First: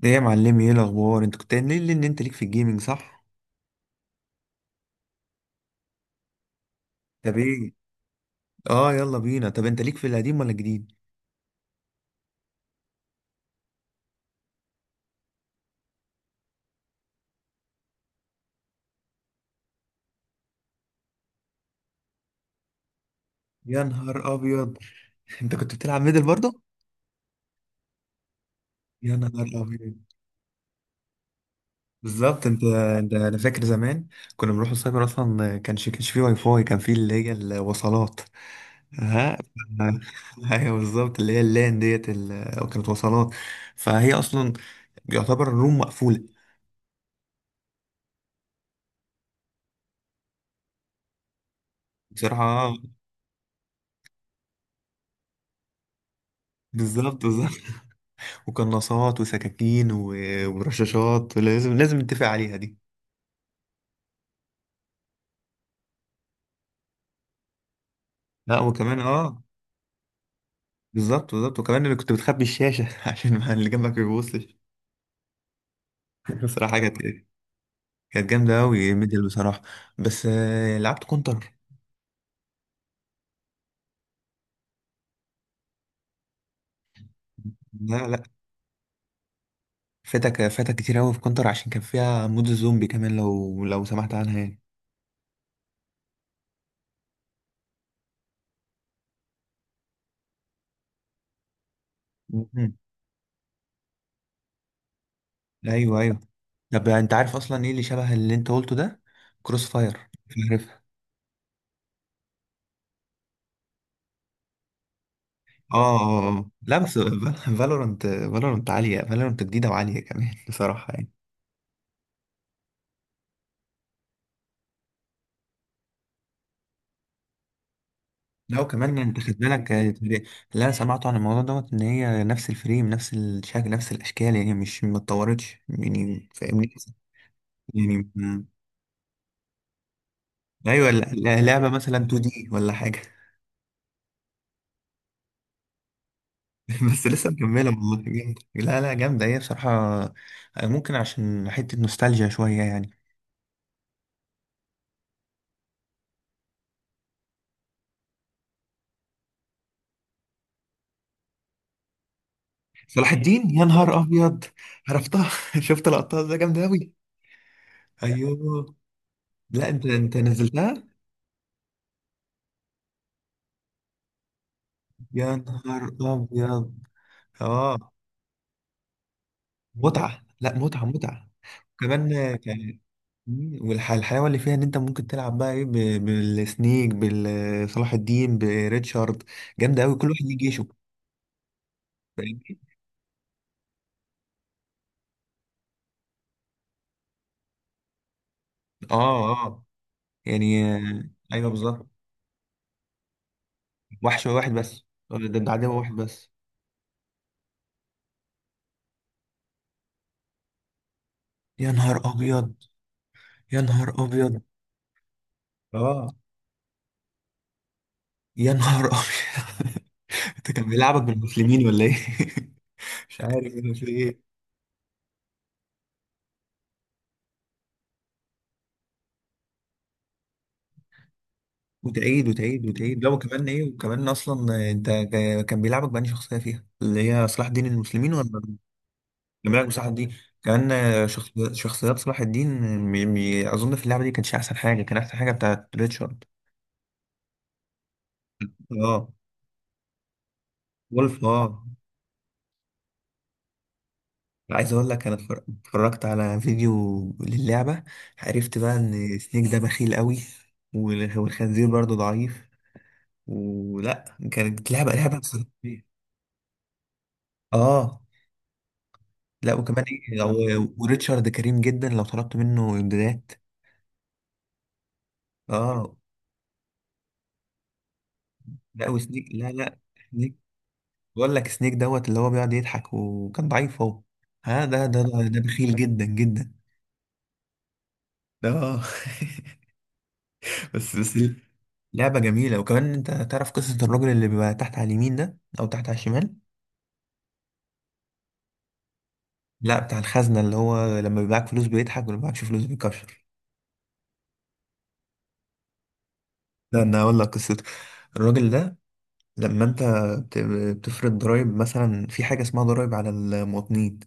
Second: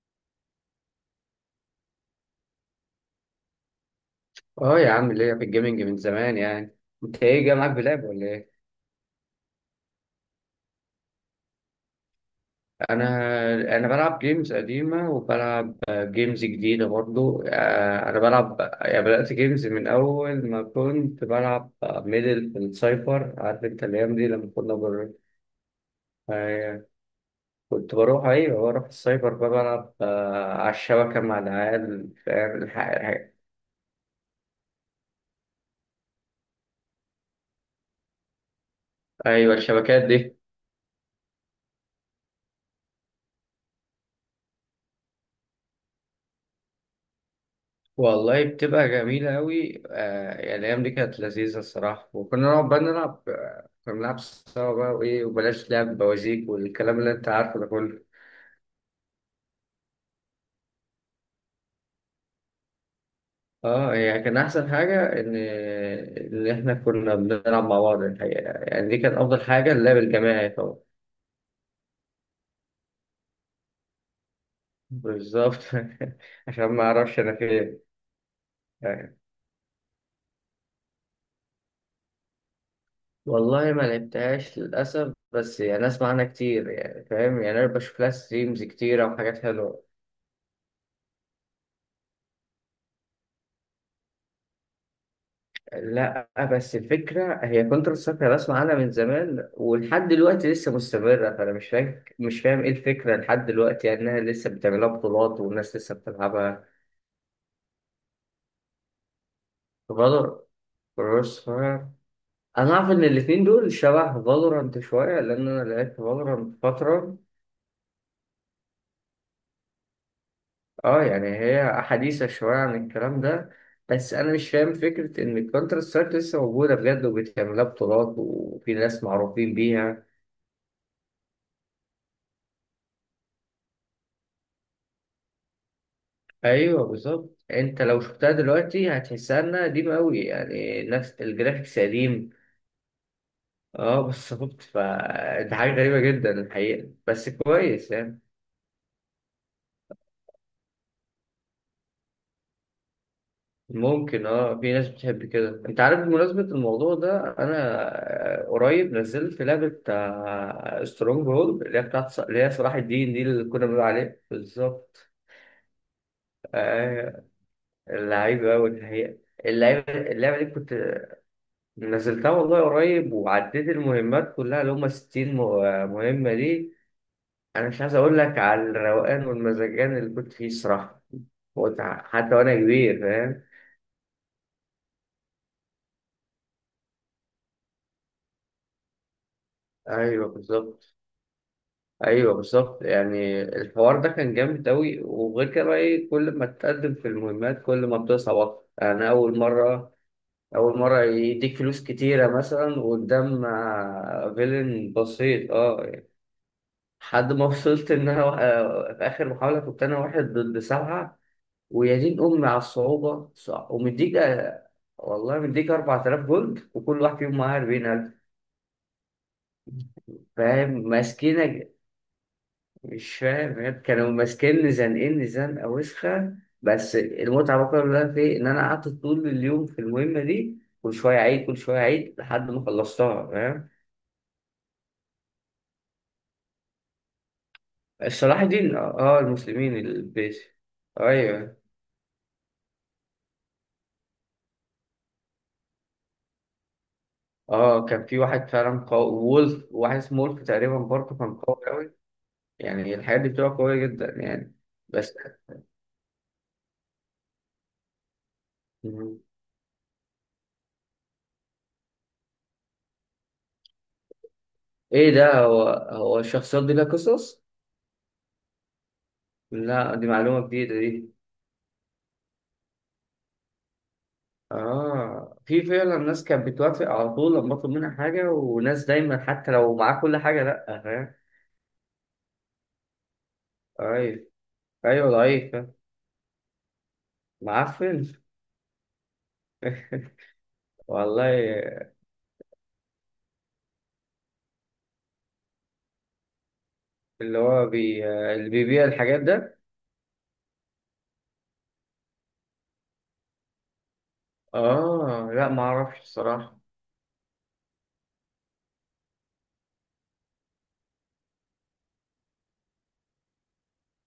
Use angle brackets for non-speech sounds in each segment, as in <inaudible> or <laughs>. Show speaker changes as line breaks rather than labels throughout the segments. ده يا معلمي، ايه الاخبار؟ انت كنت قايل لي ان انت ليك في الجيمنج، صح؟
اه يا عم، ليا في الجيمنج من زمان يعني. انت
طب
ايه جاي معاك،
ايه؟
بلعب ولا ايه؟
اه، يلا بينا. طب انت ليك في القديم ولا الجديد؟
انا انا بلعب جيمز قديمه، وبلعب جيمز جديده برضو. انا بلعب يعني، بدات جيمز من اول ما كنت بلعب ميدل في السايبر. عارف
يا
انت الايام دي
نهار
لما كنا
ابيض!
بر...
<laughs> انت كنت بتلعب ميدل برضه؟
آه، كنت بروح، ايوه، بروح
يا
السايبر،
نهار
بقى
ابيض!
بلعب على الشبكه مع العيال،
بالظبط. انت.
فاهم؟
انا فاكر زمان كنا بنروح السايبر، اصلا كانش فيه واي فاي، كان فيه اللي هي الوصلات. ها.
ايوه، الشبكات دي.
<laughs> ايوه بالظبط، اللي هي اللان ديت، كانت وصلات. فهي اصلا يعتبر الروم مقفوله.
والله بتبقى جميلة أوي. يعني الأيام دي كانت لذيذة الصراحة، وكنا نقعد
بصراحه.
بقى نلعب آه، كنا بنلعب سوا بقى، وإيه، وبلاش لعب بوازيك والكلام اللي
بالظبط
أنت
بالظبط
عارفه ده كله.
وقناصات وسكاكين ورشاشات، لازم نتفق عليها دي.
أه يعني كان أحسن حاجة إن إحنا كنا بنلعب مع بعض الحقيقة،
لا
يعني دي
وكمان
كانت أفضل
اه.
حاجة، اللعب الجماعي طبعا.
بالظبط. وكمان اللي كنت بتخبي الشاشة <laughs> عشان ما اللي جنبك ما يبصش.
بالظبط <laughs>
<laughs>
عشان
بصراحة،
ما
كانت
أعرفش أنا فين
كانت جامدة أوي
يعني.
ميدل، بصراحة. بس لعبت كونتر.
والله ما لعبتهاش للأسف، بس يعني أسمع عنها كتير، يعني فاهم يعني، أنا بشوف
لا
لها
لا،
ستريمز كتيرة وحاجات حلوة.
فاتك كتير أوي في كونتر عشان كان فيها مود الزومبي كمان. لو سمحت عنها يعني.
لا بس الفكرة هي كونتر سترايك، أنا بسمع عنها من زمان ولحد دلوقتي لسه مستمرة، فأنا مش فاهم إيه
مم.
الفكرة لحد دلوقتي، يعني إنها لسه بتعملها بطولات والناس لسه
أيوه أيوه.
بتلعبها.
طب أنت عارف أصلا إيه اللي شبه اللي أنت قلته ده؟ كروس فاير.
فالور كروس فاير. أنا أعرف إن الاتنين دول شبه فالورانت شوية، لأن أنا لعبت
اه اه آه.
فالورانت
لا، بس
فترة.
فالورنت عالية. فالورنت جديدة وعالية كمان. <laughs> بصراحة
أه
يعني.
يعني هي حديثة شوية عن الكلام ده، بس أنا مش فاهم فكرة إن الكونتر سترايك لسه موجودة بجد، وبتعملها بطولات
لا
وفي
وكمان
ناس
يعني انت خد
معروفين
بالك
بيها.
اللي انا سمعته عن الموضوع دوت، ان هي نفس الفريم، نفس الشكل، نفس الاشكال، يعني مش ما اتطورتش يعني، فاهمني؟
ايوه بالظبط، انت
يعني
لو شفتها دلوقتي هتحسها انها قديمه قوي، يعني
ايوه،
نفس
لعبة
الجرافيكس
مثلا 2
قديم.
دي ولا حاجة.
اه بالظبط، فدي حاجه غريبه جدا
<laughs>
الحقيقه،
بس
بس
لسه مكملة
كويس
والله،
يعني.
جامدة. لا لا، جامدة هي بصراحة. ممكن عشان حتة نوستالجيا شوية يعني.
ممكن، اه، في ناس بتحب كده، انت عارف بمناسبه الموضوع ده انا قريب نزلت لعبه سترونج هولد، اللي هي اللي هي صلاح
صلاح
الدين، دي اللي
الدين! يا
كنا بنقول
نهار
عليها
ابيض!
بالظبط.
عرفتها. <laughs> شفت لقطات، ده جامدة اوي.
آه، اللعيبه قوي
ايوه.
الحقيقه.
لا
اللعبة
انت
اللعبة دي كنت
نزلتها؟
نزلتها والله قريب، وعديت المهمات كلها، اللي هم
يا
60
نهار
مهمة
ابيض!
دي. أنا
اه.
مش عايز أقول لك على الروقان والمزاجان اللي
متعه.
كنت فيه
لا، متعه
الصراحة.
متعه.
متعة حتى
كمان
وأنا
كان.
كبير، فاهم؟
والحلاوه اللي فيها ان انت ممكن تلعب بقى ايه بالسنيك، بصلاح الدين، بريتشارد. جامده قوي. كل واحد
أيوه
ليه جيشه.
بالظبط، أيوه
فاهم؟
بالظبط. يعني الحوار ده كان جامد أوي، وغير كده بقى إيه، كل ما تتقدم في المهمات كل ما بتصعب أكتر. أنا
اه
أول
اه.
مرة
يعني
أول مرة
ايوه
يديك فلوس
بالظبط.
كتيرة مثلا قدام
وحش واحد بس،
فيلن
ولا ده
بسيط.
ده عدو واحد
أه
بس؟
لحد ما وصلت ان انا وا- آه، في اخر محاوله كنت انا واحد ضد سبعه.
يا نهار
ويا دين امي
ابيض!
على الصعوبه،
يا
صع-
نهار
ومديك
ابيض!
آه، والله مديك
اه.
4000 جولد، وكل واحد فيهم معاه 40000.
يا نهار ابيض! <laughs> انت كان
فاهم
بيلعبك بالمسلمين
ماسكينك؟
ولا ايه؟ <laughs>
مش
مش عارف
فاهم
انا
يعني،
في
كانوا
ايه.
ماسكيني زنقيني زنقه وسخه. بس المتعه بقى كلها في إيه؟ ان انا قعدت طول اليوم في المهمه دي، كل شويه عيد كل شويه عيد،
وتعيد
لحد ما
وتعيد وتعيد لو
خلصتها
كمان ايه.
فاهم.
وكمان اصلا انت كان بيلعبك بأنهي شخصيه فيها، اللي هي صلاح الدين، المسلمين ولا؟
صلاح الدين، اه،
كان بيلعبك
المسلمين
بصلاح الدين.
البيت.
كان
ايوه.
شخصيات صلاح الدين، اظن في اللعبه دي كانش احسن حاجه. كان احسن حاجه بتاعت ريتشارد.
اه كان في واحد فعلا قوي،
اه.
وولف، واحد اسمه وولف تقريبا، برضه
وولف
كان
اه.
قوي قوي. يعني الحاجات دي بتبقى قوية جدا يعني.
عايز اقول لك،
بس
انا اتفرجت على فيديو للعبه. عرفت بقى ان
مم.
سنيك ده بخيل قوي. والخنزير برضه ضعيف. ولا كانت لعبه
ايه
لعبه
ده، هو الشخصيات دي لها قصص؟
اه، لا وكمان
لا دي
ايه لو.
معلومة جديدة دي.
وريتشارد كريم جدا لو طلبت منه امدادات.
اه، في
اه.
فعلا ناس كانت بتوافق على طول لما اطلب منها حاجة، وناس
لا،
دايما
وسنيك
حتى
لا
لو
لا.
معاه كل
سنيك،
حاجة لا، فاهم.
بقول لك سنيك دوت اللي هو بيقعد يضحك وكان ضعيف هو.
ضعيف.
ها، ده ده
ايوه
ده, ده
ضعيف،
بخيل جدا جدا.
معفن.
اه. <laughs> بس
والله.
لعبة جميلة. وكمان انت تعرف قصة الراجل اللي بيبقى تحت على اليمين ده او تحت على الشمال؟
اللي هو اللي بيبيع الحاجات ده.
لا، بتاع الخزنة اللي هو لما بيبعك فلوس بيضحك ولما بيبعكش فلوس بيكشر.
اه، لا ما اعرفش الصراحة.
لا انا اقول لك قصته. الراجل ده لما انت بت- بتفرض ضرائب، مثلا في حاجه اسمها ضرائب على المواطنين،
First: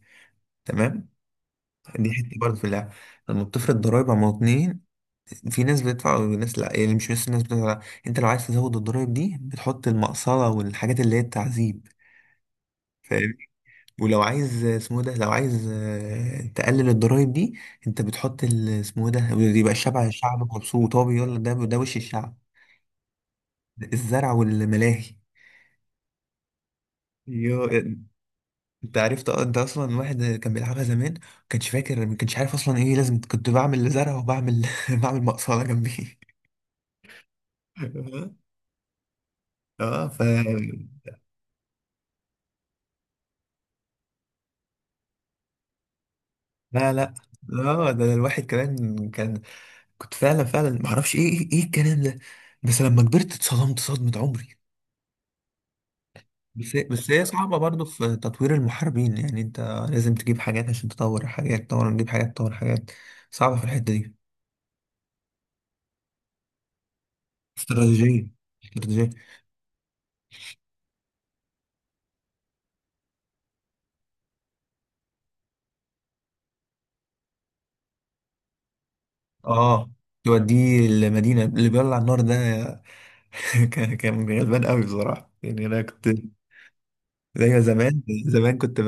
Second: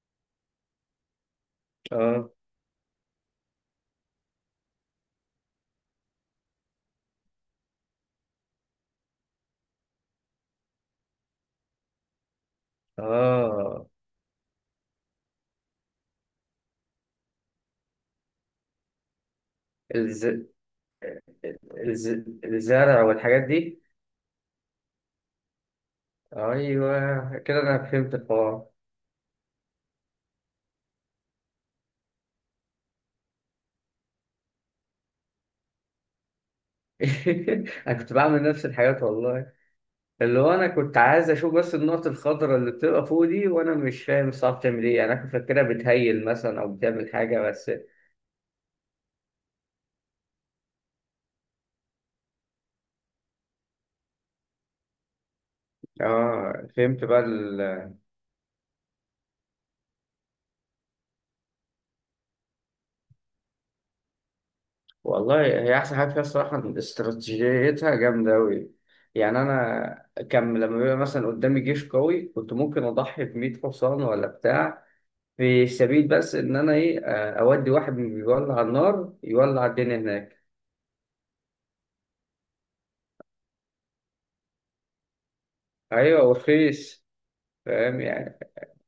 تمام؟ دي حته
اه،
برضه في اللعبه. لما بتفرض ضرائب على المواطنين، في ناس بتدفع وناس لا، يعني مش بس الناس بتدفع لا. انت لو عايز تزود الضرائب دي بتحط المقصله والحاجات اللي هي التعذيب، فاهم؟
اه.
ولو عايز اسمه ده، لو عايز تقلل الضرائب دي، انت بتحط اسمه ده، بيبقى الشعب
الز...
الشعب مبسوط. هو بيقول لك ده وش
الز...
الشعب.
الزرع والحاجات دي.
الزرع والملاهي.
ايوه
يو،
كده، انا فهمت الحوار.
انت عرفت. اه. انت اصلا واحد كان بيلعبها زمان، ما كانش فاكر، ما كانش عارف اصلا ايه لازم. كنت بعمل زرع وبعمل <laughs> بعمل مقصله جنبي.
<laughs> انا كنت
<laughs>
بعمل نفس الحاجات والله.
اه
اللي هو انا كنت عايز اشوف بس النقط الخضراء اللي بتبقى فوق دي، وانا مش فاهم الصعب بتعمل ايه يعني. انا كنت فاكرها بتهيل مثلا، او
لا لا.
بتعمل حاجه بس.
اه، ده الواحد كمان كان، كنت فعلا فعلا ما اعرفش ايه، ايه الكلام ده؟ بس لما كبرت اتصدمت صدمة عمري.
اه
بس هي صعبة برضو في تطوير المحاربين. يعني انت لازم تجيب حاجات عشان تطور حاجات، تطور، تجيب حاجات، تطور حاجات. صعبة في الحتة دي.
والله هي احسن حاجه فيها الصراحه، إن استراتيجيتها
استراتيجية،
جامده قوي.
استراتيجية.
يعني انا كان لما بيبقى مثلا قدامي جيش قوي، كنت ممكن اضحي ب 100 حصان ولا بتاع، في سبيل بس ان انا ايه، اودي واحد من بيولع النار يولع
اه
الدنيا هناك.
يوديه المدينة اللي بيولع النار ده. <laughs> كان غلبان قوي بصراحة. يعني انا كنت
ايوه ورخيص،
زي
فاهم
زمان.
يعني.
زمان كنت ب...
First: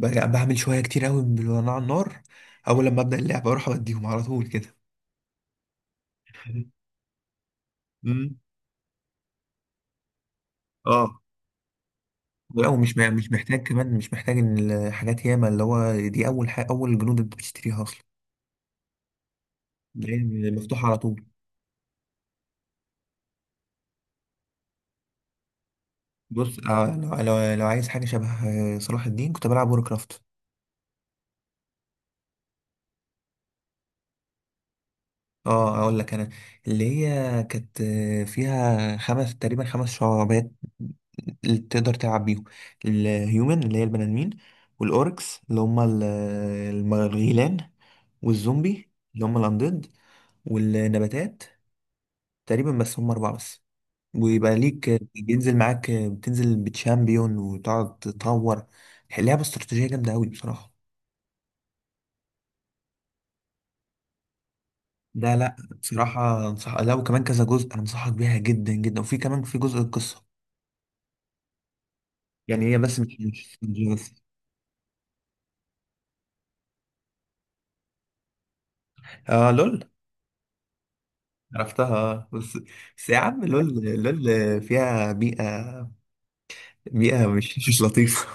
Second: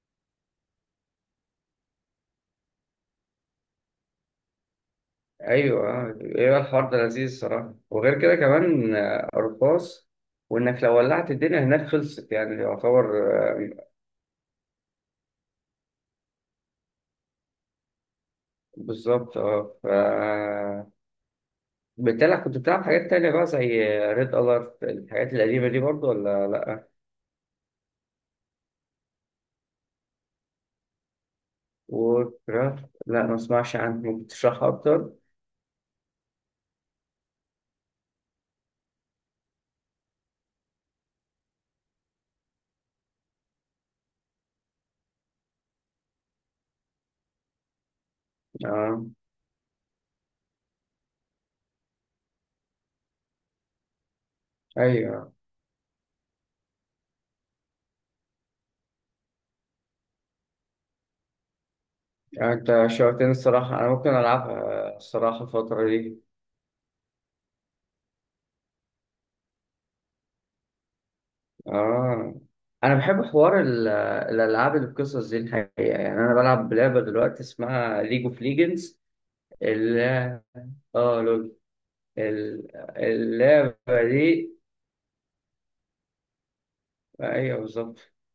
ب- يعني بعمل شوية كتير قوي بالولع النار. اول لما ابدأ اللعبة اروح اوديهم على طول كده.
ايوه ايوه،
<laughs>
الحوار ده لذيذ الصراحه. وغير كده
امم
كمان رخاص، وانك لو
اه،
ولعت الدنيا هناك خلصت، يعني
لا ومش
يعتبر.
مش محتاج. كمان مش محتاج ان الحاجات ياما اللي هو دي اول حاجة، اول جنود انت بتشتريها اصلا،
بالظبط، اه
اللي هي مفتوحة على طول.
بالتالي كنت بتلعب حاجات تانية بقى، زي ريد الارت، الحاجات القديمة دي برضو ولا
بص
لا؟
لو لو عايز حاجة شبه صلاح الدين، كنت بلعب وور.
ووركرافت، لا ما اسمعش عنه، ممكن تشرحها اكتر.
اه اقول لك انا، اللي هي كانت فيها تقريبا خمس شعبات اللي تقدر تلعب بيهم. الهيومن اللي هي البني ادمين، والاوركس اللي هم الغيلان، والزومبي
اه.
اللي هم الاندد، والنباتات تقريبا. بس هم اربعه بس. ويبقى ليك
ايوه
بينزل معاك، بتنزل بتشامبيون وتقعد تطور. لعبه استراتيجيه جامده قوي بصراحه.
يعني انت شوقتني الصراحة، انا ممكن العبها
ده
الصراحة
لا،
الفترة دي.
بصراحه انصح. لا وكمان كذا جزء، انا انصحك بيها جدا جدا. وفي كمان في جزء القصه
اه
يعني. هي
انا
بس مش
بحب
مش
حوار
مش بس.
الالعاب اللي بقصص دي الحقيقة، يعني انا بلعب لعبة دلوقتي اسمها ليج اوف ليجندز،
اه لول.
اللي اه لول.
عرفتها. بس
ال-
بس يا عم لول.
اللعبة دي.
لول فيها بيئة، بيئة مش
ايوه
مش
بالظبط،
لطيفة.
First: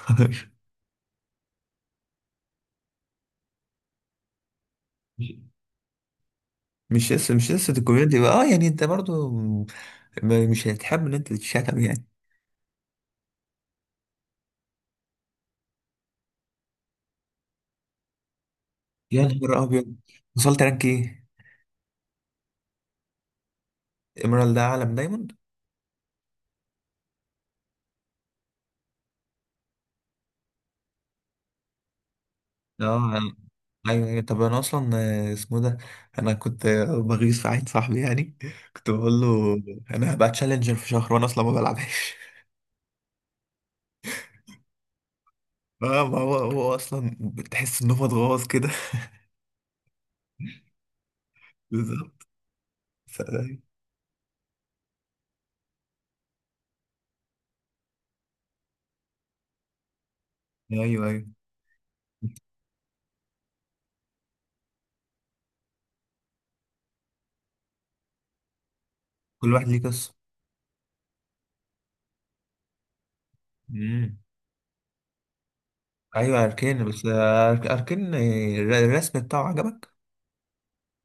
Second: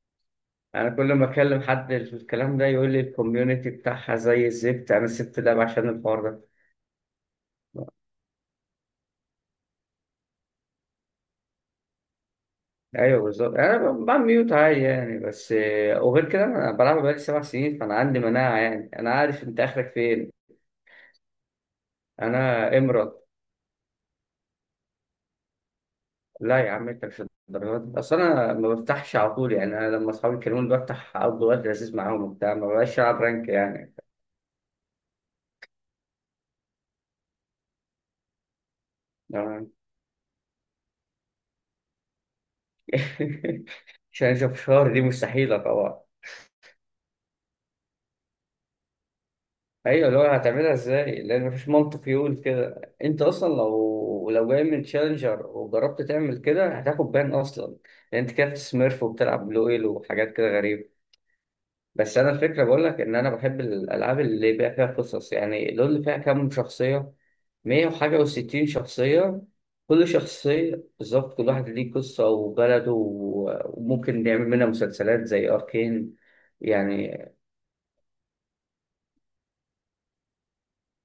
انا كل ما اكلم حد في الكلام ده يقول لي الكوميونتي بتاعها زي الزفت، انا
<laughs> مش
سبت اللعبة عشان الحوار ده.
مش لسه الكوميونتي بقى اه. يعني انت برضو مش هتحب ان انت تتشتم يعني.
ايوه بالظبط، انا بعمل ميوت عادي يعني. بس وغير كده انا بلعب بقالي 7 سنين، فانا عندي مناعه يعني، انا
يا
عارف انت
نهار
اخرك
ابيض!
فين.
وصلت رانك ايه؟
انا امرض.
ايميرالد ده عالم دايموند؟
لا يا عم انت مش، الدرجات دي اصل انا ما بفتحش على طول يعني. انا لما اصحابي يكلموني بفتح، افضل وقت لذيذ معاهم وبتاع، ما بقاش العب
اه
رانك يعني.
ايوه أيوة. طب انا اصلا اسمه ده، انا كنت بغيظ في عين صاحبي يعني. كنت بقول له
آه.
انا هبقى تشالنجر في شهر وانا اصلا ما بلعبهاش.
<laughs> عشان اشوف، شهر دي مستحيله طبعا.
اه، ما هو اصلا بتحس ان هو اتغوص كده. <laughs>
ايوه اللي هو هتعملها ازاي، لان مفيش منطق
بالظبط.
يقول كده. انت
ف-
اصلا لو جاي من تشالنجر وجربت تعمل كده هتاخد بان اصلا، لان انت كده بتسميرف وبتلعب بلو ايل وحاجات كده
ايوه
غريبه.
ايوه.
بس انا الفكره بقول لك ان انا بحب الالعاب اللي بيبقى فيها قصص، يعني لول اللي فيها كام شخصيه، 100 وحاجه و60 شخصيه.
كل واحد ليه
كل
قصه.
شخصيه بالظبط، كل واحد ليه قصه وبلده
امم
وممكن نعمل منها مسلسلات زي اركين.
ايوه اركان. بس
يعني
اركان الرسم بتاعه عجبك؟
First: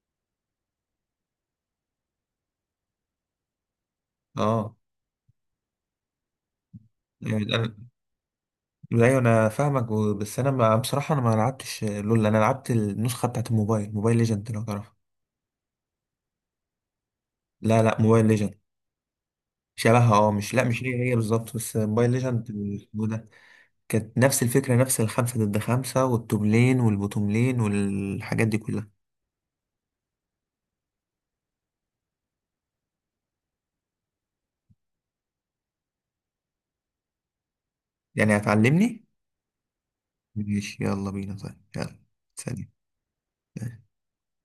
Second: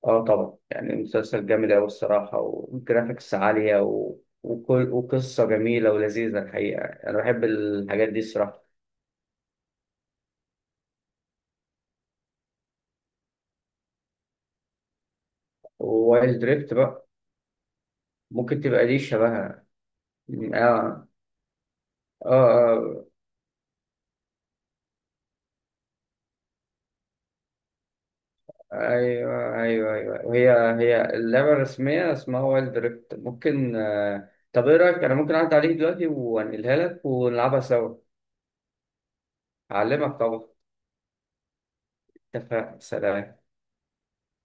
اه طبعا، يعني مسلسل جامد أوي الصراحة، وجرافيكس عالية
اه.
وقصة جميلة ولذيذة الحقيقة، أنا
يعني
بحب الحاجات دي الصراحة.
ايوه انا فاهمك بس انا، ما بصراحه انا ما لعبتش لول. انا لعبت النسخه بتاعت الموبايل، موبايل ليجند، لو تعرفها.
ووايلد دريفت بقى،
لا لا، موبايل ليجند.
ممكن تبقى دي شبهها.
شبهها اه. مش لا مش
آه
هي بالظبط. بس موبايل ليجند
آه
اسمه ده. كانت نفس الفكره، نفس الخمسه ضد خمسه، والتوب لين، والبوتوم لين والحاجات دي كلها.
أيوه أيوه أيوه. وهي اللعبة الرسمية اسمها وايلد دريفت ممكن طب إيه رأيك، أنا ممكن أعدي عليك دلوقتي وأنقلها لك ونلعبها سوا.
يعني هتعلمني؟
أعلمك طبعا.
ماشي يلا بينا. طيب يلا. سلام.
اتفق، سلام.